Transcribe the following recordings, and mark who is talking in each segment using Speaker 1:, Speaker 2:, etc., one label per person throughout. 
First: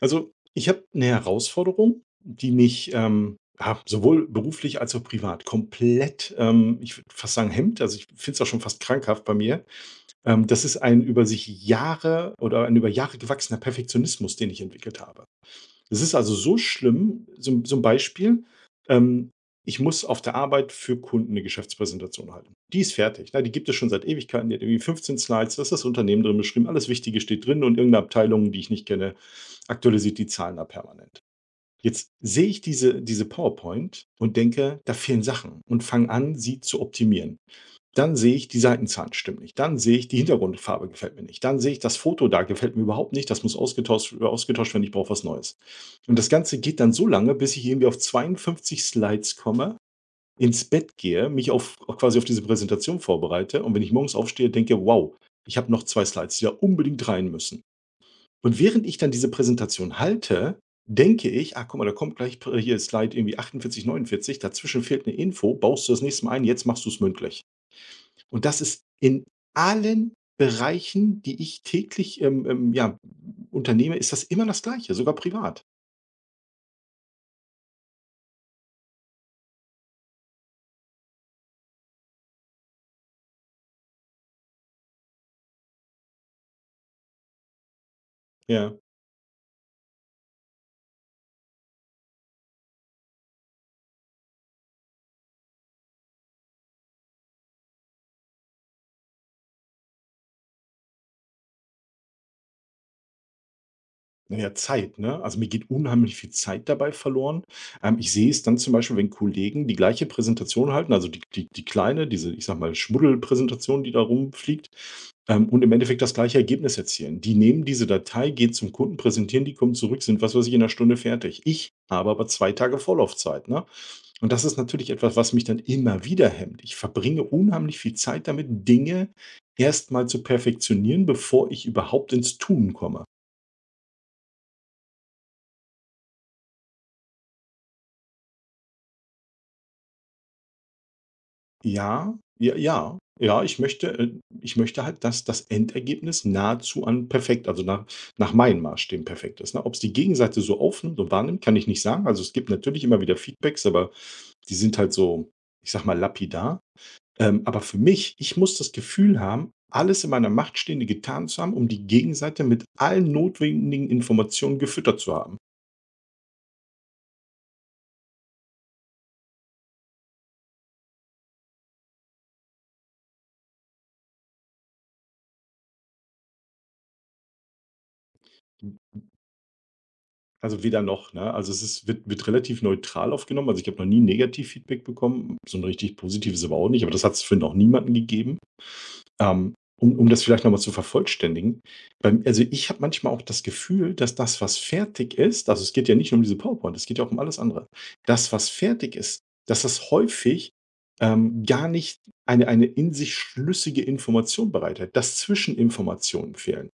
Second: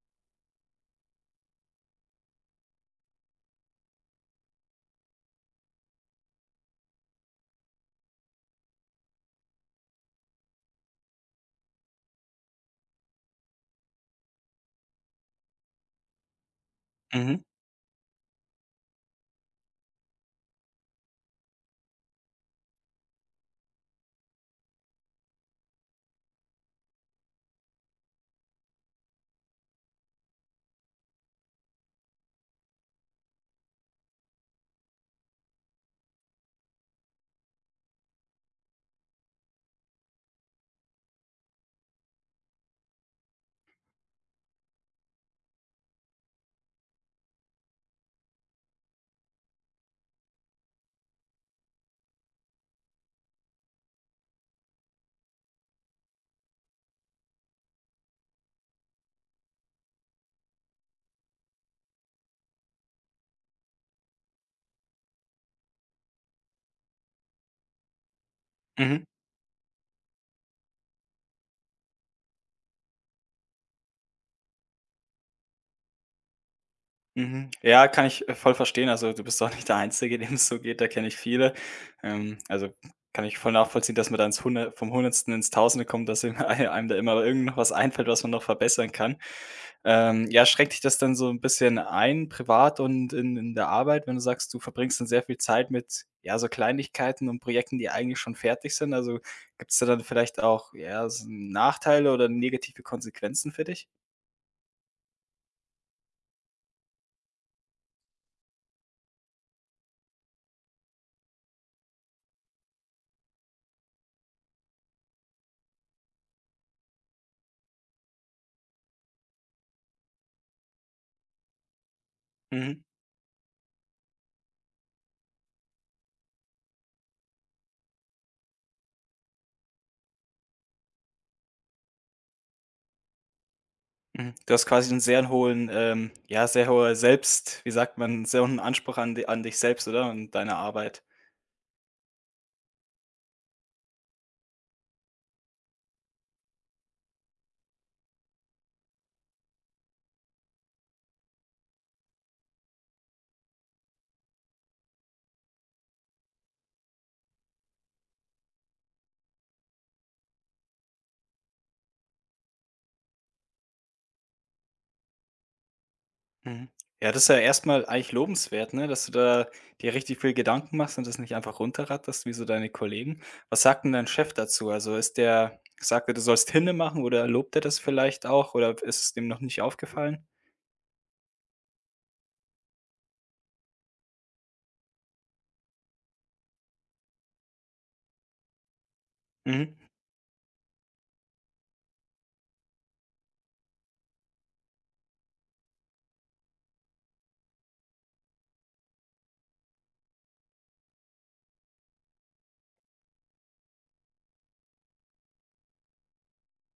Speaker 1: Also, ich habe eine Herausforderung, die mich, ja, sowohl beruflich als auch privat komplett, ich würde fast sagen, hemmt. Also, ich finde es auch schon fast krankhaft bei mir. Das ist ein über Jahre gewachsener Perfektionismus, den ich entwickelt habe. Es ist also so schlimm,
Speaker 2: Mhm,
Speaker 1: so 'n Beispiel, ähm, ich muss auf der Arbeit für Kunden eine Geschäftspräsentation halten. Die ist fertig, ne? Die gibt es schon seit Ewigkeiten. Die hat irgendwie 15 Slides, da ist das Unternehmen drin beschrieben, alles Wichtige steht drin und irgendeine 'ne Abteilung, die ich nicht kenne, aktualisiert die Zahlen da permanent. Jetzt sehe ich diese PowerPoint und denke, da fehlen Sachen, und fange an, sie zu optimieren. Dann sehe ich, die Seitenzahlen stimmen nicht. Dann sehe ich, die Hintergrundfarbe gefällt mir nicht. Dann sehe ich, das Foto da gefällt mir überhaupt nicht. Das muss ausgetauscht werden. Ich brauche was Neues. Und das Ganze geht dann so lange, bis ich irgendwie auf 52 Slides komme, ins Bett gehe, mich auf, quasi auf diese Präsentation vorbereite. Und wenn ich morgens aufstehe, denke, wow, ich habe noch zwei Slides, die da unbedingt rein müssen. Und während ich dann diese Präsentation halte, denke ich, ah, guck mal, da kommt gleich hier Slide irgendwie 48, 49, dazwischen fehlt eine Info, baust du das nächste Mal ein, jetzt machst du es mündlich. Und das ist
Speaker 2: mhm,
Speaker 1: in allen Bereichen, die ich täglich, ja, unternehme, ist das immer das Gleiche, sogar privat.
Speaker 2: mhm. Ja, kann ich, voll verstehen. Also, du bist doch nicht der Einzige, dem es so geht, da kenne ich viele. Ähm, also, Kann ich voll nachvollziehen, dass man dann ins Hundert vom Hundertsten ins Tausende kommt, dass einem einem da immer irgend noch was einfällt, was man noch
Speaker 1: Ja.
Speaker 2: verbessern kann. Ja, Schränkt dich das dann so ein bisschen ein, privat und in der Arbeit, wenn du sagst, du verbringst dann sehr viel Zeit mit, ja, so Kleinigkeiten und Projekten, die eigentlich schon fertig sind? Also, gibt es da dann vielleicht auch, ja, so Nachteile oder negative Konsequenzen für dich?
Speaker 1: Na ja, Zeit, ne? Also, mir geht unheimlich viel Zeit dabei verloren. Ich sehe es dann zum Beispiel, wenn Kollegen die gleiche Präsentation halten, also die kleine, diese, ich sage mal, Schmuddelpräsentation, die da rumfliegt. Und im Endeffekt das gleiche Ergebnis erzielen. Die nehmen diese Datei, gehen zum Kunden, präsentieren die, kommen zurück, sind, was weiß ich, in einer Stunde fertig. Ich habe aber zwei Tage
Speaker 2: Mhm.
Speaker 1: Vorlaufzeit, ne? Und das ist natürlich etwas, was mich dann immer wieder hemmt. Ich verbringe unheimlich viel Zeit damit, Dinge erstmal zu perfektionieren, bevor ich überhaupt ins Tun komme.
Speaker 2: Mhm. Du hast quasi einen sehr hohen ja, sehr hoher Selbst wie sagt man, sehr hohen Anspruch an di an dich selbst, oder? Und deine Arbeit.
Speaker 1: Ja, ja, ja. Ja, ich möchte halt, dass das Endergebnis nahezu an perfekt, also, nach meinen Maßstäben perfekt ist, ne? Ob es die Gegenseite so aufnimmt und wahrnimmt, kann ich nicht sagen. Also, es gibt natürlich immer wieder Feedbacks, aber die sind halt so, ich sage mal, lapidar. Aber für mich, ich muss das Gefühl haben, alles in meiner Macht Stehende getan zu haben, um die Gegenseite mit allen notwendigen Informationen gefüttert zu haben.
Speaker 2: Mhm. Ja, das ist ja erstmal eigentlich lobenswert, ne, dass du da dir richtig viel Gedanken machst und das nicht einfach runterratterst wie so deine Kollegen. Was sagt denn dein Chef dazu? Also, ist der sagt er, du sollst Hinne machen oder lobt er das vielleicht auch oder ist es dem noch nicht aufgefallen?
Speaker 1: Also weder noch, ne? Also, es ist, wird relativ neutral aufgenommen. Also, ich habe noch nie Negativfeedback bekommen, so ein richtig positives aber auch nicht, aber das hat es für noch niemanden gegeben. Ähm,
Speaker 2: Mhm,
Speaker 1: um das vielleicht noch mal zu vervollständigen, beim also, ich habe manchmal auch das Gefühl, dass das, was fertig ist, also es geht ja nicht nur um diese PowerPoint, es geht ja auch um alles andere. Das, was fertig ist, dass das häufig, gar nicht eine in sich schlüssige Information bereithält, dass Zwischeninformationen fehlen.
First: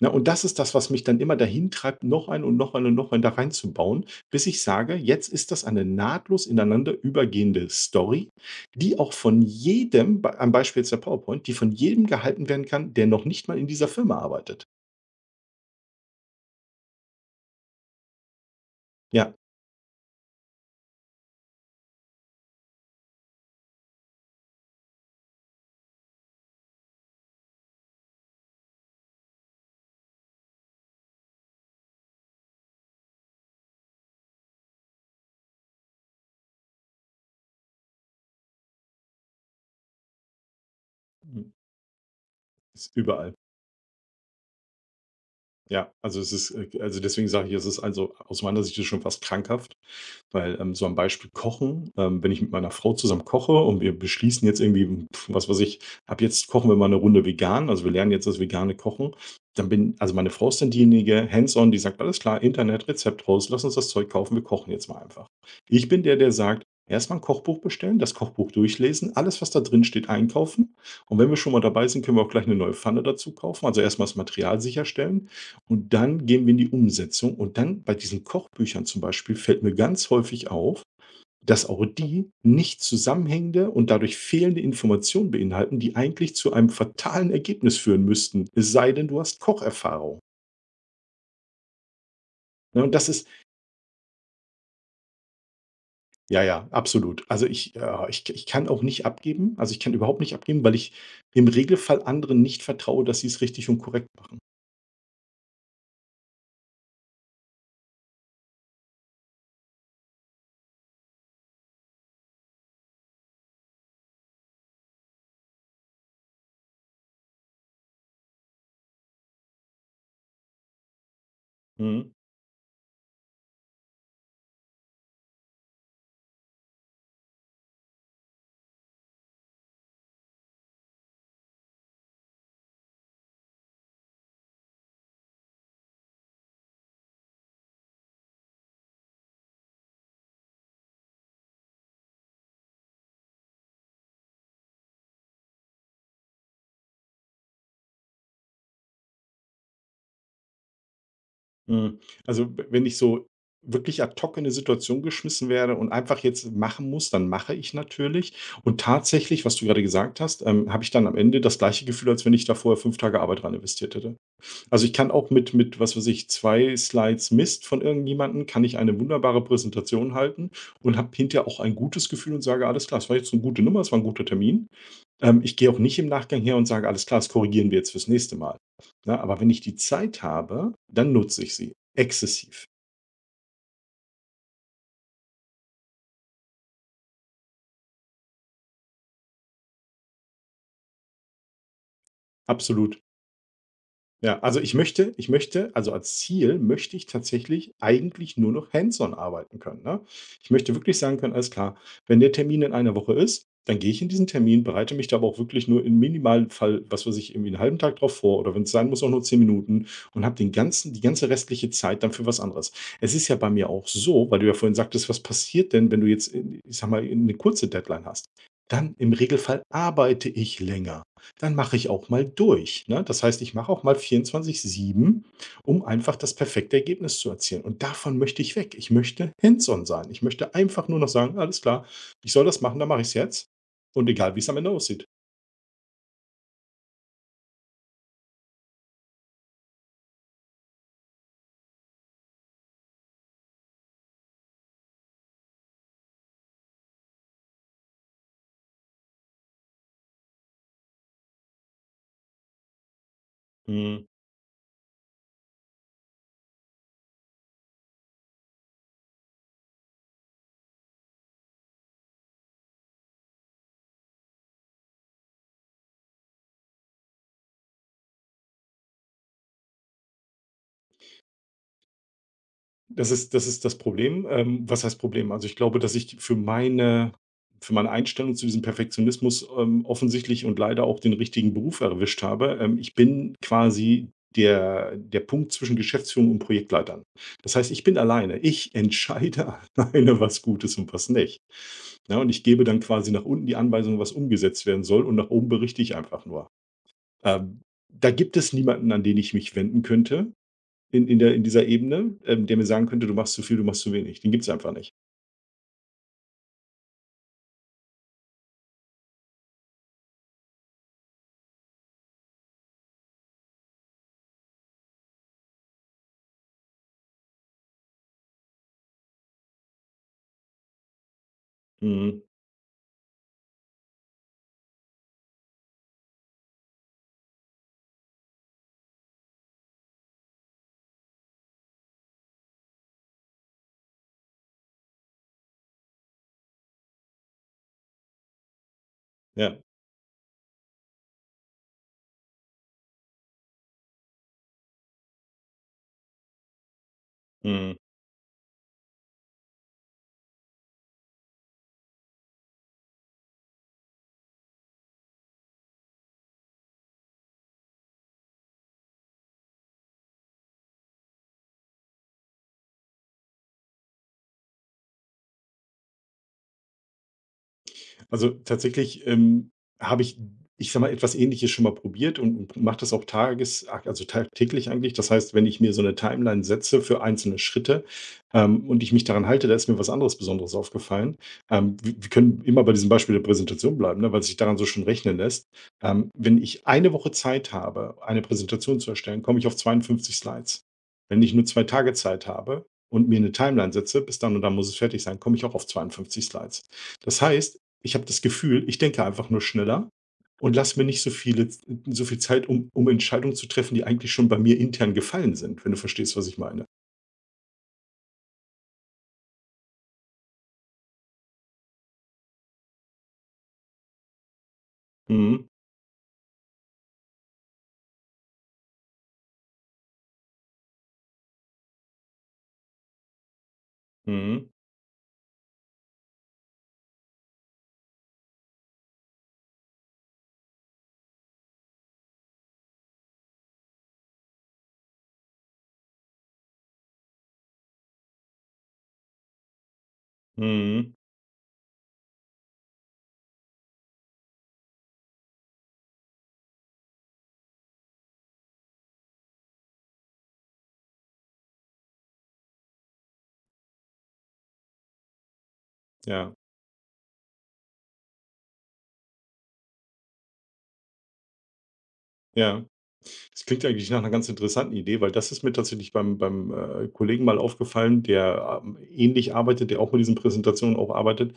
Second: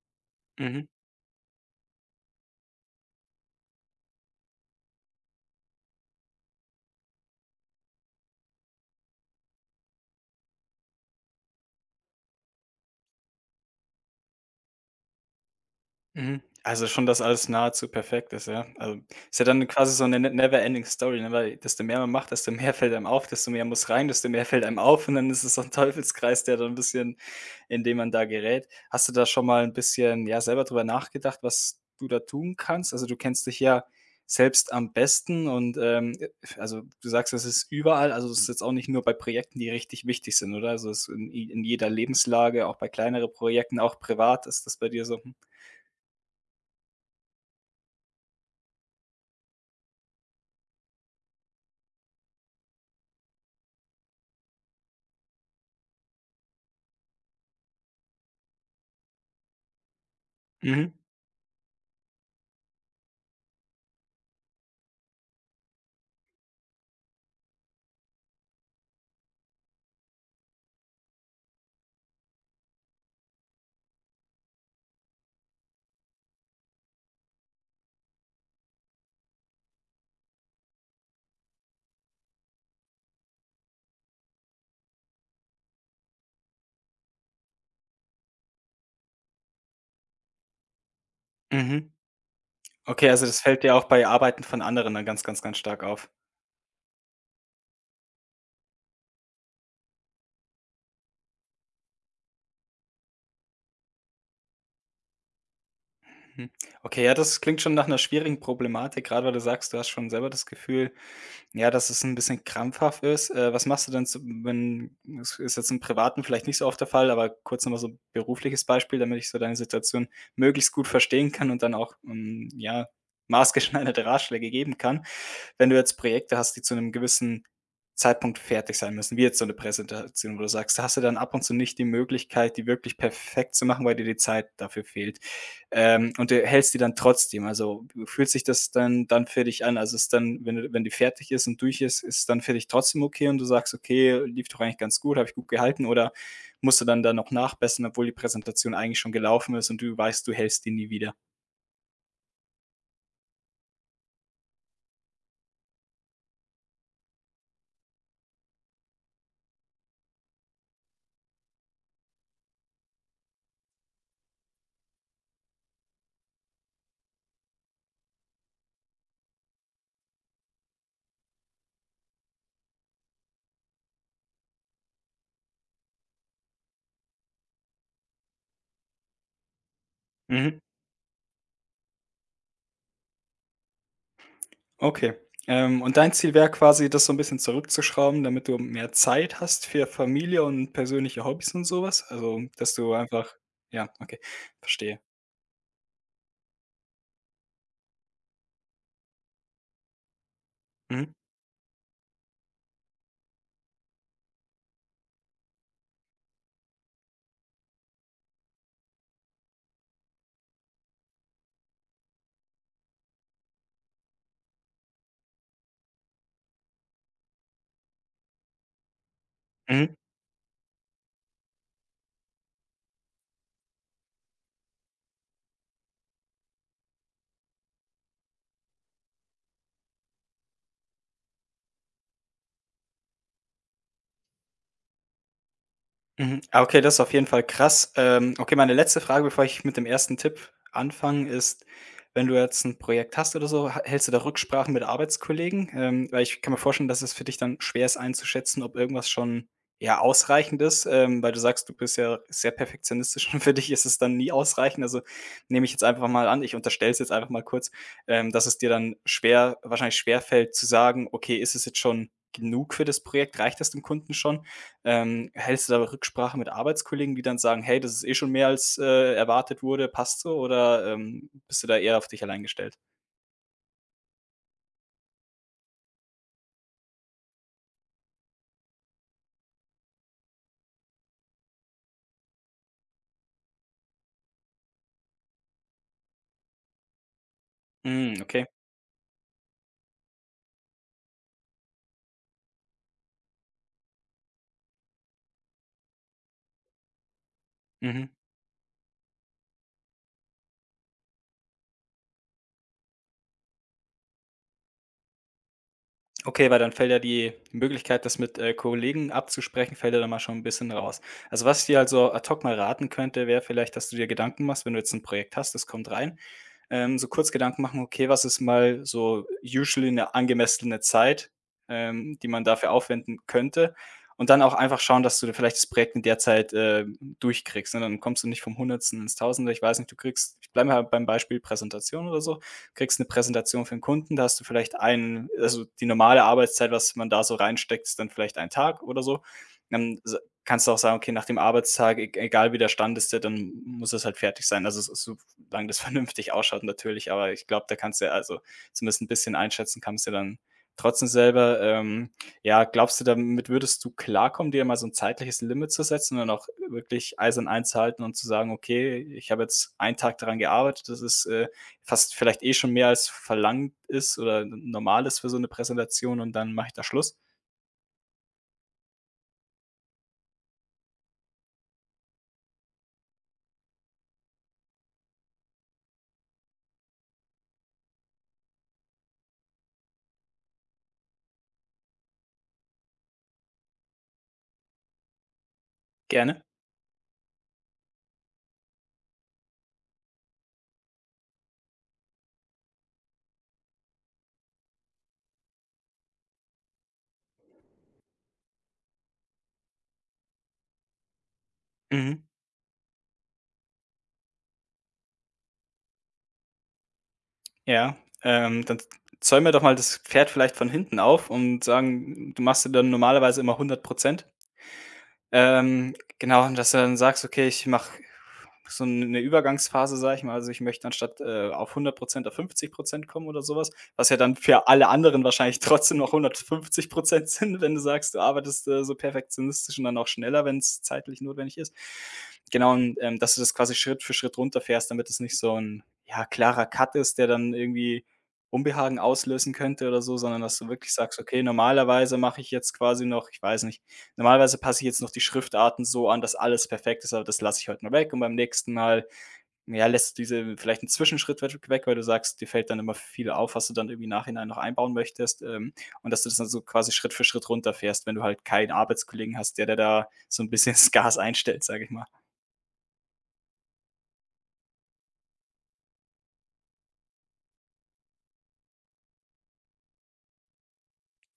Speaker 1: Na, und das ist das,
Speaker 2: mhm.
Speaker 1: was mich dann immer dahin treibt, noch ein und noch einen da reinzubauen, bis ich sage: „Jetzt ist das eine nahtlos ineinander übergehende Story, die auch von jedem, b am Beispiel jetzt der PowerPoint, die von jedem gehalten werden kann, der noch nicht mal in dieser Firma arbeitet.“
Speaker 2: Mhm. Also, schon, dass alles nahezu perfekt ist, ja? Also,
Speaker 1: Ja,
Speaker 2: ist ja dann quasi so eine ne-, Never-Ending Story, ne, weil desto mehr man macht, desto mehr fällt einem auf, desto mehr muss rein, desto mehr fällt einem auf und dann ist es so ein Teufelskreis, der dann 'n bisschen in dem man da gerät. Hast du da schon mal ein bisschen, ja, selber drüber nachgedacht, was du da tun kannst? Also, du kennst dich ja selbst am besten und, also, du sagst, es ist überall, also, es ist jetzt auch nicht nur bei Projekten, die richtig wichtig sind, oder? Also, es ist in
Speaker 1: mhm,
Speaker 2: in jeder Lebenslage, auch bei
Speaker 1: ist
Speaker 2: kleineren
Speaker 1: überall.
Speaker 2: Projekten, auch privat ist das bei dir so?
Speaker 1: Ja, also, es ist, also, deswegen sage ich, es ist, also aus meiner Sicht ist es schon fast krankhaft. Weil, so am Beispiel Kochen, wenn ich mit meiner Frau zusammen koche und wir beschließen jetzt irgendwie, was weiß ich, ab jetzt kochen wir mal eine Runde vegan, also, wir lernen jetzt das vegane Kochen, dann bin also, meine Frau ist dann
Speaker 2: Mhm.
Speaker 1: diejenige hands on, die sagt: „Alles klar, Internet, Rezept raus, lass uns das Zeug kaufen, wir kochen jetzt mal einfach.“ Ich bin der, der sagt: erstmal mal Kochbuch bestellen, das Kochbuch durchlesen, alles, was da drin steht, einkaufen und wenn wir schon mal dabei sind, können wir auch gleich eine neue Pfanne dazu kaufen.“ Also, erstmal das Material sicherstellen. Und dann gehen wir in die Umsetzung, und dann bei diesen Kochbüchern zum Beispiel fällt mir ganz häufig auf, dass auch die nicht zusammenhängende und dadurch fehlende Informationen beinhalten, die eigentlich zu einem fatalen Ergebnis führen müssten, es sei denn, du hast Kocherfahrung.
Speaker 2: Mhm.
Speaker 1: Ne, und das
Speaker 2: Okay, also
Speaker 1: ist
Speaker 2: das fällt dir auch bei Arbeiten von anderen dann ganz, ganz, ganz stark auf.
Speaker 1: ja, ja, absolut. Also ich, ich kann auch nicht abgeben. Also, ich kann überhaupt nicht abgeben, weil ich im Regelfall anderen nicht vertraue, dass sie es richtig und korrekt machen.
Speaker 2: Mhm. Okay, ja, das klingt schon nach einer schwierigen Problematik, gerade weil du sagst, du hast schon selber das Gefühl, ja, dass es ein bisschen krampfhaft ist. Was machst du denn so, wenn es ist jetzt im Privaten vielleicht nicht so oft der Fall, aber kurz nochmal so 'n berufliches Beispiel, damit ich so deine Situation möglichst gut verstehen kann und dann auch,
Speaker 1: Mhm.
Speaker 2: hm, ja, maßgeschneiderte Ratschläge geben kann. Wenn du jetzt Projekte hast, die zu einem gewissen Zeitpunkt fertig sein müssen, wie jetzt so eine Präsentation, wo du sagst, da hast du dann ab und zu nicht die Möglichkeit, die wirklich perfekt zu machen, weil dir die Zeit dafür fehlt. Und du hältst die dann trotzdem. Also, fühlt sich das dann für dich an? Also, ist dann, wenn du wenn die fertig ist und durch ist, ist es dann für dich trotzdem okay und du sagst: „Okay, lief doch eigentlich ganz gut, habe ich gut gehalten?“ Oder musst du dann da noch nachbessern, obwohl die Präsentation eigentlich schon gelaufen ist und du weißt, du hältst die nie wieder?
Speaker 1: Hm, also, w wenn ich so wirklich ad hoc in 'ne Situation geschmissen werde und einfach jetzt machen muss, dann mache ich natürlich. Und tatsächlich, was du gerade gesagt hast, habe ich dann am Ende das gleiche Gefühl, als wenn ich da vorher 5 Tage Arbeit rein investiert hätte. Also, ich kann auch mit was weiß ich, 2 Slides Mist von irgendjemandem kann ich eine wunderbare Präsentation halten und habe hinterher auch ein gutes Gefühl und sage: „Alles klar, es war jetzt eine gute Nummer, es war ein guter Termin.“ Ich gehe auch nicht im Nachgang her und sage: „Alles klar, das korrigieren wir jetzt fürs nächste Mal.“ Ne, aber wenn ich die Zeit
Speaker 2: Mhm.
Speaker 1: habe, dann nutze ich sie exzessiv,
Speaker 2: Okay. Und dein Ziel wäre quasi, das so ein bisschen zurückzuschrauben, damit du mehr Zeit hast für Familie und persönliche Hobbys und sowas. Also, dass du
Speaker 1: absolut.
Speaker 2: einfach ja, okay,
Speaker 1: Ja, also ich
Speaker 2: verstehe.
Speaker 1: möchte ich möchte also als Ziel möchte ich tatsächlich eigentlich nur noch hands-on arbeiten können, ne? Ich möchte wirklich
Speaker 2: Mhm.
Speaker 1: sagen können: „Alles klar, wenn der Termin in einer Woche ist, dann gehe ich in diesen Termin, bereite mich da aber auch wirklich nur im minimalen Fall, was weiß ich, irgendwie 'n halben Tag drauf vor, oder wenn es sein muss, auch nur 10 Minuten, und habe den ganzen die ganze restliche Zeit dann für was anderes.“ Es ist ja bei mir auch so, weil du ja vorhin sagtest: „Was passiert denn, wenn du jetzt, in, ich sage mal, eine kurze Deadline hast?“ Dann, im Regelfall,
Speaker 2: Mhm.
Speaker 1: arbeite ich länger. Dann mache ich auch mal durch, ne? Das heißt, ich mache auch mal 24/7, um einfach das perfekte Ergebnis zu erzielen. Und davon möchte ich weg. Ich möchte hands-on sein. Ich möchte einfach nur noch sagen: „Alles klar, ich soll das machen, dann mache ich es jetzt.“ Und egal, wie es am Ende aussieht.
Speaker 2: Mhm. Ah, okay, das ist auf jeden Fall krass. Okay, meine letzte Frage, bevor ich mit dem ersten Tipp anfange, ist, wenn du jetzt ein Projekt hast oder so, ha hältst du da Rücksprachen mit Arbeitskollegen? Weil ich kann mir vorstellen, dass es für dich dann schwer ist einzuschätzen, ob irgendwas schon, ja, ausreichend ist, weil du sagst, du bist ja sehr perfektionistisch und für dich ist es
Speaker 1: Mhm.
Speaker 2: dann nie ausreichend. Also, nehme ich jetzt einfach mal an ich unterstelle es jetzt einfach mal kurz, dass es dir dann schwer wahrscheinlich schwer fällt zu sagen: „Okay, ist es jetzt schon genug für das Projekt? Reicht das dem Kunden schon?“ Ähm, hältst du da Rücksprache mit Arbeitskollegen, die dann sagen: „Hey, das ist eh schon mehr als, erwartet wurde, passt so?“ Oder, bist du da eher auf dich allein gestellt?
Speaker 1: Das ist das Problem. Was heißt Problem? Also, ich glaube, dass ich für meine Einstellung zu diesem Perfektionismus, offensichtlich und leider auch den richtigen Beruf erwischt habe. Ich bin quasi der Punkt zwischen Geschäftsführung und Projektleitern. Das heißt, ich bin
Speaker 2: Hm,
Speaker 1: alleine.
Speaker 2: okay.
Speaker 1: Ich entscheide alleine, was gut ist und was nicht. Ja, und ich gebe dann quasi nach unten die Anweisung, was umgesetzt werden soll, und nach oben berichte ich einfach nur. Ähm,
Speaker 2: Mhm.
Speaker 1: Da gibt es niemanden, an den ich mich wenden könnte. In dieser Ebene, der mir sagen könnte: „Du machst zu viel, du machst zu wenig.“ Den gibt's einfach nicht.
Speaker 2: Okay, weil dann fällt ja die Möglichkeit, das mit, Kollegen abzusprechen, fällt ja dann mal schon ein bisschen raus. Also, was ich dir also so ad hoc mal raten könnte, wäre vielleicht, dass du dir Gedanken machst, wenn du jetzt ein Projekt hast, das kommt rein, so kurz Gedanken machen, okay, was ist mal so usually eine angemessene Zeit,
Speaker 1: Mhm.
Speaker 2: die man dafür aufwenden könnte. Und dann auch einfach schauen, dass du vielleicht das Projekt in der Zeit, durchkriegst, ne? Dann kommst du nicht vom Hundertsten ins Tausende. Ich weiß nicht, du kriegst ich bleibe mal beim Beispiel Präsentation oder so, kriegst eine Präsentation für einen Kunden, da hast du vielleicht einen also, die normale Arbeitszeit, was man da so reinsteckt, ist dann vielleicht ein Tag oder so.
Speaker 1: Ja.
Speaker 2: Dann s Kannst du auch sagen: „Okay, nach dem Arbeitstag, e egal wie der Stand ist, ja, dann muss es halt fertig sein.“ Also, so solange das vernünftig ausschaut natürlich, aber ich glaube, da
Speaker 1: Mhm.
Speaker 2: kannst du ja also zumindest ein bisschen einschätzen kannst du ja dann trotzdem selber. Ja, glaubst du, damit würdest du klarkommen, dir mal so ein zeitliches Limit zu setzen und dann auch wirklich eisern einzuhalten und zu sagen: „Okay, ich habe jetzt einen Tag daran gearbeitet.“ Das ist, fast vielleicht eh schon mehr als verlangt ist oder normal ist für so eine Präsentation und dann mache ich da Schluss?
Speaker 1: Also, tatsächlich, habe ich, ich sage mal, etwas Ähnliches schon mal probiert und mache das auch, tages also tagtäglich eigentlich. Das heißt, wenn ich mir so eine Timeline setze für einzelne Schritte, und ich mich daran halte, da ist mir was anderes Besonderes aufgefallen. Wir können immer bei diesem Beispiel der Präsentation bleiben, ne, weil sich daran so schon rechnen lässt. Wenn
Speaker 2: Gerne.
Speaker 1: ich eine Woche Zeit habe, eine Präsentation zu erstellen, komme ich auf 52 Slides. Wenn ich nur 2 Tage Zeit habe und mir eine Timeline setze, bis dann und dann muss es fertig sein, komme ich auch auf 52 Slides. Das heißt, ich habe das Gefühl, ich denke einfach nur schneller und lasse mir nicht so viel
Speaker 2: Mhm.
Speaker 1: Zeit, um Entscheidungen zu treffen, die eigentlich schon bei mir intern gefallen sind, wenn du verstehst, was ich meine.
Speaker 2: Ja, dann z zäum mir doch mal das Pferd vielleicht von hinten auf und sagen, du machst dir dann normalerweise immer 100%?
Speaker 1: Mhm.
Speaker 2: Genau, und dass du dann sagst: „Okay, ich mache so eine Übergangsphase“, sage ich mal. Also, ich möchte anstatt, auf 100% auf 50% kommen oder sowas was, ja dann
Speaker 1: Mhm.
Speaker 2: für alle anderen wahrscheinlich trotzdem noch 150% sind, wenn du sagst, du arbeitest, so perfektionistisch und dann auch schneller, wenn es zeitlich notwendig ist. Genau, und, dass du das quasi Schritt für Schritt runterfährst, damit es nicht so ein ja, klarer Cut ist, der dann irgendwie Unbehagen auslösen könnte oder so, sondern dass du wirklich
Speaker 1: Mhm.
Speaker 2: sagst: „Okay, normalerweise mache ich jetzt quasi noch“ ich weiß nicht, normalerweise passe ich jetzt noch die Schriftarten so an, dass alles perfekt ist, aber das lasse ich heute mal weg und beim nächsten Mal, ja, lässt du diese vielleicht 'n Zwischenschritt weg weil du sagst, dir fällt dann immer viel auf, was du dann irgendwie im Nachhinein noch einbauen möchtest, und dass du
Speaker 1: Ja,
Speaker 2: das dann so quasi Schritt für Schritt runterfährst, wenn du halt keinen Arbeitskollegen hast, der dir da so ein bisschen das Gas einstellt, sage ich mal.
Speaker 1: ja. Das klingt ja eigentlich nach einer ganz interessanten Idee, weil das ist mir tatsächlich beim Kollegen mal aufgefallen, der, ähnlich arbeitet, der auch mit diesen Präsentationen auch arbeitet.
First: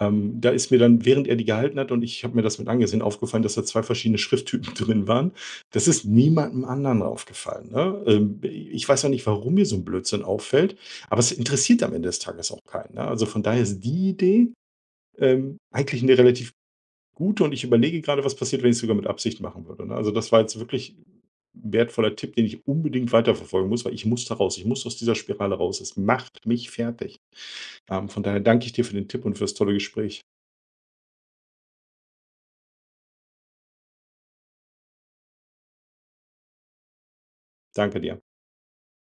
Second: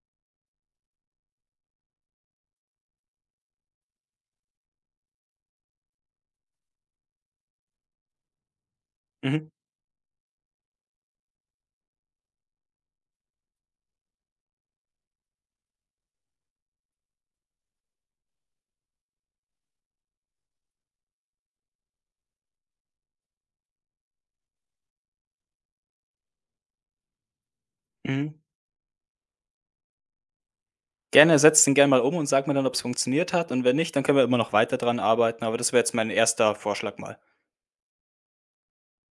Speaker 1: Da ist mir dann, während er die gehalten hat und ich habe mir das mit angesehen, aufgefallen, dass da 2 verschiedene Schrifttypen drin waren. Das ist niemandem anderen aufgefallen, ne? Ich weiß ja nicht,
Speaker 2: Mhm,
Speaker 1: warum mir so ein Blödsinn auffällt, aber es interessiert am Ende des Tages auch keinen, ne? Also, von daher ist die Idee, eigentlich eine relativ gute, und ich überlege gerade, was passiert, wenn ich es sogar mit Absicht machen würde, ne? Also, das war jetzt wirklich 'n wertvoller Tipp, den ich unbedingt weiterverfolgen muss, weil ich muss da raus. Ich muss aus dieser Spirale raus. Es macht mich fertig. Von
Speaker 2: mhm.
Speaker 1: daher danke ich dir für den Tipp und für das tolle Gespräch.
Speaker 2: Gerne, setz den gerne mal um und sag mir dann, ob es funktioniert hat und wenn nicht, dann können wir immer noch weiter dran arbeiten, aber das wäre jetzt mein erster Vorschlag mal.
Speaker 1: Danke dir.